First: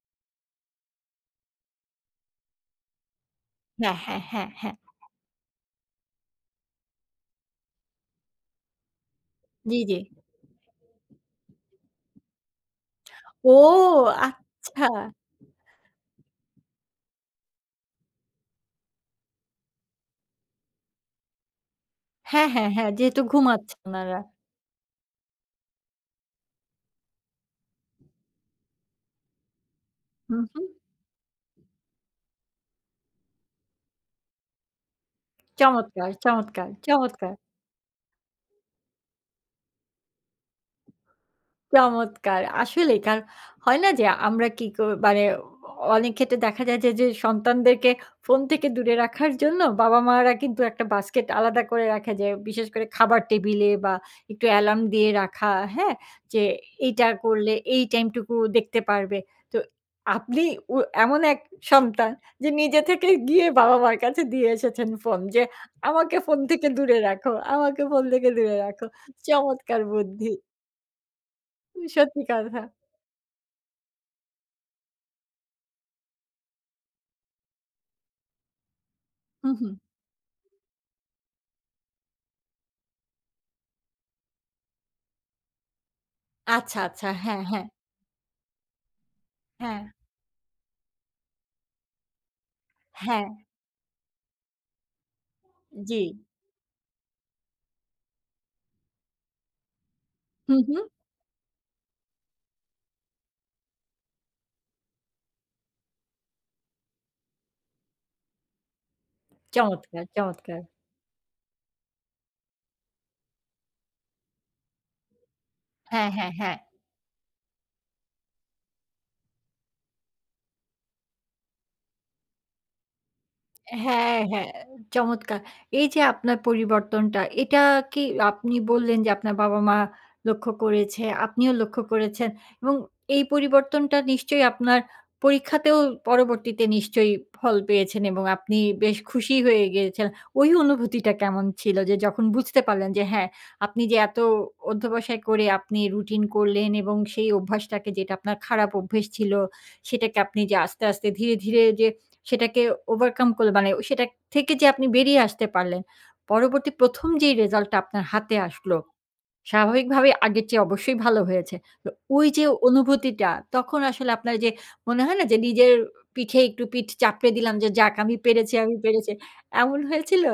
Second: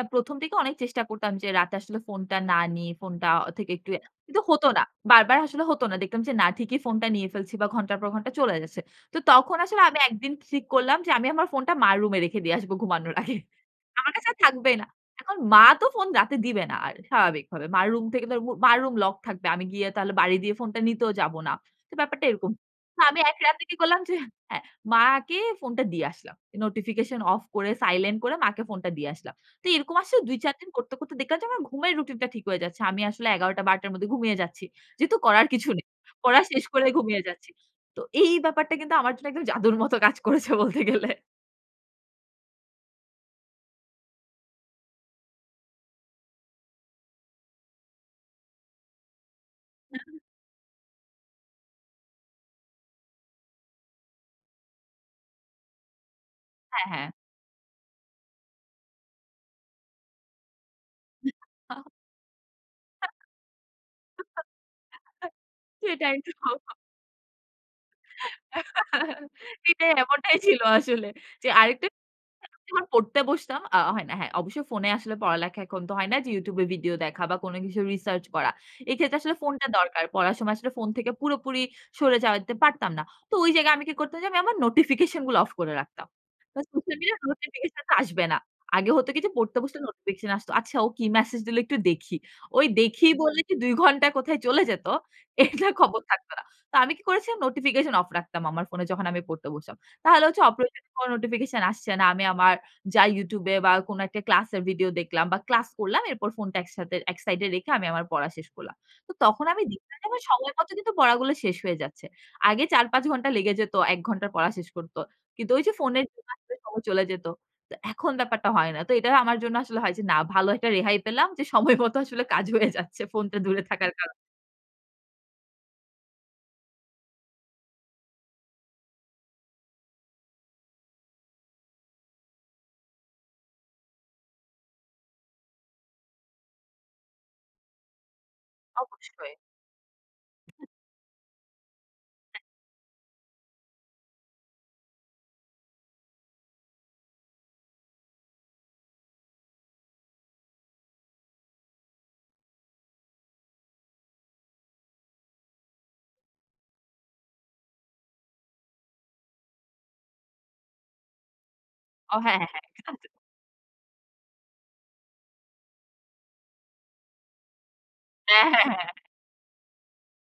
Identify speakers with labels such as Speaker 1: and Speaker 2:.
Speaker 1: আ ১ম থেকে অনেক চেষ্টা করতাম যে রাতে আসলে ফোনটা না নিয়ে ফোনটা অ থেকে একটু
Speaker 2: হ্যাঁ, হ্যাঁ,
Speaker 1: কিন্তু
Speaker 2: হ্যাঁ,
Speaker 1: হত
Speaker 2: হ্যাঁ।
Speaker 1: না। বারবার আসলে হতো না। দেখতাম যে না ঠিকই ফোনটা নিয়ে ফেলছি বা ঘন্টার পর ঘন্টা চলে যাচ্ছে। তো তখন
Speaker 2: জ্বি,
Speaker 1: আসলে
Speaker 2: জ্বি।
Speaker 1: আমি ১ দিন ঠিক করলাম যে আমি আমার ফোনটা মার রুমে রেখে দিয়ে আসব ঘুমানোর আগে।
Speaker 2: ও!
Speaker 1: আমার কাছে আর থাকবেই না।
Speaker 2: আচ্ছা।
Speaker 1: এখন মা তো ফোন রাতে দিবে না আ স্বাভাবিকভাবে। মার রুম থেকে তো আর মু মার রুম লক থাকবে। আমি গিয়ে তাহলে বারি দিয়ে ফোনটা নিতেও যাবো না। তো ব্যাপারটা
Speaker 2: হ্যাঁ,
Speaker 1: এরকম।
Speaker 2: হ্যাঁ, হ্যাঁ। যেহেতু
Speaker 1: আমি ১ রাতে কি
Speaker 2: ঘুমাচ্ছে
Speaker 1: করলাম যে
Speaker 2: উনারা।
Speaker 1: হ্যাঁ, মাকে ফোনটা দিয়ে আসলাম। নোটিফিকেশন অফ করে, সাইলেন্ট করে মাকে ফোনটা দিয়ে আসলাম। তো এরকম আসছে
Speaker 2: হু,
Speaker 1: ২, ৪ দিন
Speaker 2: হু।
Speaker 1: করতে, করতে দেখলাম যে আমার ঘুমের রুটিনটা ঠিক হয়ে যাচ্ছে। আমি আসলে ১১ঃ০০, ১২ঃ০০ -র মধ্যে ঘুমিয়ে যাচ্ছি। যেহেতু করার কিছু নেই।
Speaker 2: চমৎকার,
Speaker 1: পড়া শেষ
Speaker 2: চমৎকার,
Speaker 1: করেই ঘুমিয়ে
Speaker 2: চমৎকার!
Speaker 1: যাচ্ছি। তো এই ব্যাপারটা কিন্তু আমার জন্য একদম জাদুর মতো কাজ করেছে বলতে গেলে।
Speaker 2: চমৎকার! আসলেই কার হয় না যে আমরা কি কো মানে অ অনেক ক্ষেত্রে দেখা যায় যে, যে সন্তানদেরকে ফোন থেকে দূরে রাখার জন্য
Speaker 1: [unintelligible]
Speaker 2: বাবা-মারা কিন্তু একটা বাস্কেট আলাদা করে রাখা যে। বিশেষ করে খাবার টেবিল বা একটু এলার্ম দিয়ে রাখা। হ্যাঁ? যে
Speaker 1: হ্যাঁ,
Speaker 2: এইটা
Speaker 1: হ্যাঁ।
Speaker 2: করলে এই টাইম টুকু দেখতে পারবে। তো আপনি ও এমন এক সন্তান যে নিজে থেকেই গিয়ে বাবা-মার কাছে দিয়ে এসেছেন ফোন যে, "আমাকে
Speaker 1: সেটাই।
Speaker 2: ফোন থেকে দূরে রাখো, আমাকে ফোন থেকে দূরে রাখো।" চমৎকার
Speaker 1: এটাই
Speaker 2: বুদ্ধি।
Speaker 1: এমনটাই ছিল আসলে। যে
Speaker 2: উ
Speaker 1: ২ঃ৩০
Speaker 2: সত্যি কথা।
Speaker 1: [unintelligible] পড়তে বসতাম আ হয় না। হ্যাঁ, অবশ্যই ফোনে আসলে পড়ালেখা এখন তো হয় না যে YouTube ভিডিও দেখা বা কোনো কিছু রিসার্চ করা। এই ক্ষেত্রে আসলে
Speaker 2: হু,
Speaker 1: ফোনটা
Speaker 2: হু।
Speaker 1: দরকার। পড়ার সময় আসলে ফোন থেকে পুরোপুরি সরে যেতে পারতাম না। তো ওই জায়গায় আমি কি করতাম যে, আমি আমার নোটিফিকেশন গুলো অফ করে রাখতাম। অ
Speaker 2: আচ্ছা,
Speaker 1: সোশ্যাল
Speaker 2: আচ্ছা।
Speaker 1: মিডিয়া
Speaker 2: হ্যাঁ, হ্যাঁ।
Speaker 1: নোটিফিকেশন তো আসবে না। আগে হত কি? যে, পড়তে বসতে
Speaker 2: হ্যাঁ।
Speaker 1: নোটিফিকেশন আসতো। "আচ্ছা ও কি মেসেজ দিলো একটু দেখি।" ওই দেখি
Speaker 2: হ্যাঁ।
Speaker 1: বলে যে ২ ঘণ্টা কোথায় চলে যেত, এটা খবর
Speaker 2: জ্বি।
Speaker 1: থাকতো না। তো আমি কি করেছিলাম? নোটিফিকেশন অফ রাখতাম। আমার ফোনে যখন আমি পড়তে বসলাম। তাহলে হচ্ছে
Speaker 2: হু,
Speaker 1: অপ
Speaker 2: হু।
Speaker 1: কোনো নোটিফিকেশন আসছে না। আমি আমার যাই YouTube এ বা কোনো একটা ক্লাসের ভিডিও দেখলাম বা ক্লাস করলাম। এরপর ফোনটা একসাথে একসাইডে রেখে আমি আমার পড়া শেষ করলাম। তো তখন আমি দেখলাম
Speaker 2: চমৎকার,
Speaker 1: যে সময়
Speaker 2: চমৎকার!
Speaker 1: মত কিন্তু পড়াগুলো শেষ হয়ে যাচ্ছে। আগে ৪, ৫ ঘণ্টা লেগে যেতম ১ ঘন্টা পড়া শেষ করত। কিন্তু ওই যে ফোনের
Speaker 2: হ্যাঁ,
Speaker 1: জন্য
Speaker 2: হ্যাঁ,
Speaker 1: আসলে
Speaker 2: হ্যাঁ।
Speaker 1: সময় চলে যেত। তো এখন ব্যাপারটা হয় না। তো এটা আমার জন্য আসলে হয় যে না, ভালো একটা রেহাই পেলাম যে সময় মতো আসলে কাজ হয়ে যাচ্ছে। ফোনটা দূরে
Speaker 2: এ
Speaker 1: থাকার কারণে।
Speaker 2: হ্যাঁ, হ্যাঁ। চমৎকার! এইযে আপনার পরিবর্তনটা এটা কি আপনি বললেন যে আপনার বাবা-মা লক্ষ্য করেছে, আপনিও লক্ষ্য করেছেন। এবং এই পরিবর্তনটা নিশ্চয়ই আপনার পরীক্ষাতেও পরবর্তীতে নিশ্চয়ই ফল পেয়েছেন এবং আপনি বেশ
Speaker 1: অবশ্যই।
Speaker 2: খুশি হয়ে গেছেন। ওই অনুভূতিটা কেমন ছিল? যে যখন বুঝতে পারলেন যে হ্যাঁ, আপনি যে এত অধ্যবসায় করে আপনি রুটিন করলেন এবং সেই অভ্যাসটাকে যেটা আপনার খারাপ অভ্যাস ছিল, সেটাকে আপনি যে আস্তে, আস্তে ধীরে, ধীরে যে সেটাকে ওভারকাম করে মানে সেটা থেকে যে আপনি বেরিয়ে আসতে পারলেন। পরবর্তী ১ম যেই রিজাল্টটা আপনার হাতে আসল, স্বাভাবিকভাবে আগের চেয়ে অবশ্যই ভালো হয়েছে। তো
Speaker 1: ও হ্যাঁ,
Speaker 2: ঐযে
Speaker 1: হ্যাঁ, হ্যাঁ। [unintelligible]
Speaker 2: অনুভূতিটা, তখন আসলে আপনার যে মনে হয় না? যে নিজের পিঠে একটু পিঠ চাপড়ে দিলাম যে, "যাক আমি
Speaker 1: অ্যা
Speaker 2: পেরেছি,
Speaker 1: হ্যাঁ,
Speaker 2: আমি
Speaker 1: হ্যাঁ।
Speaker 2: পেরেছি।" এমন হয়েছিল?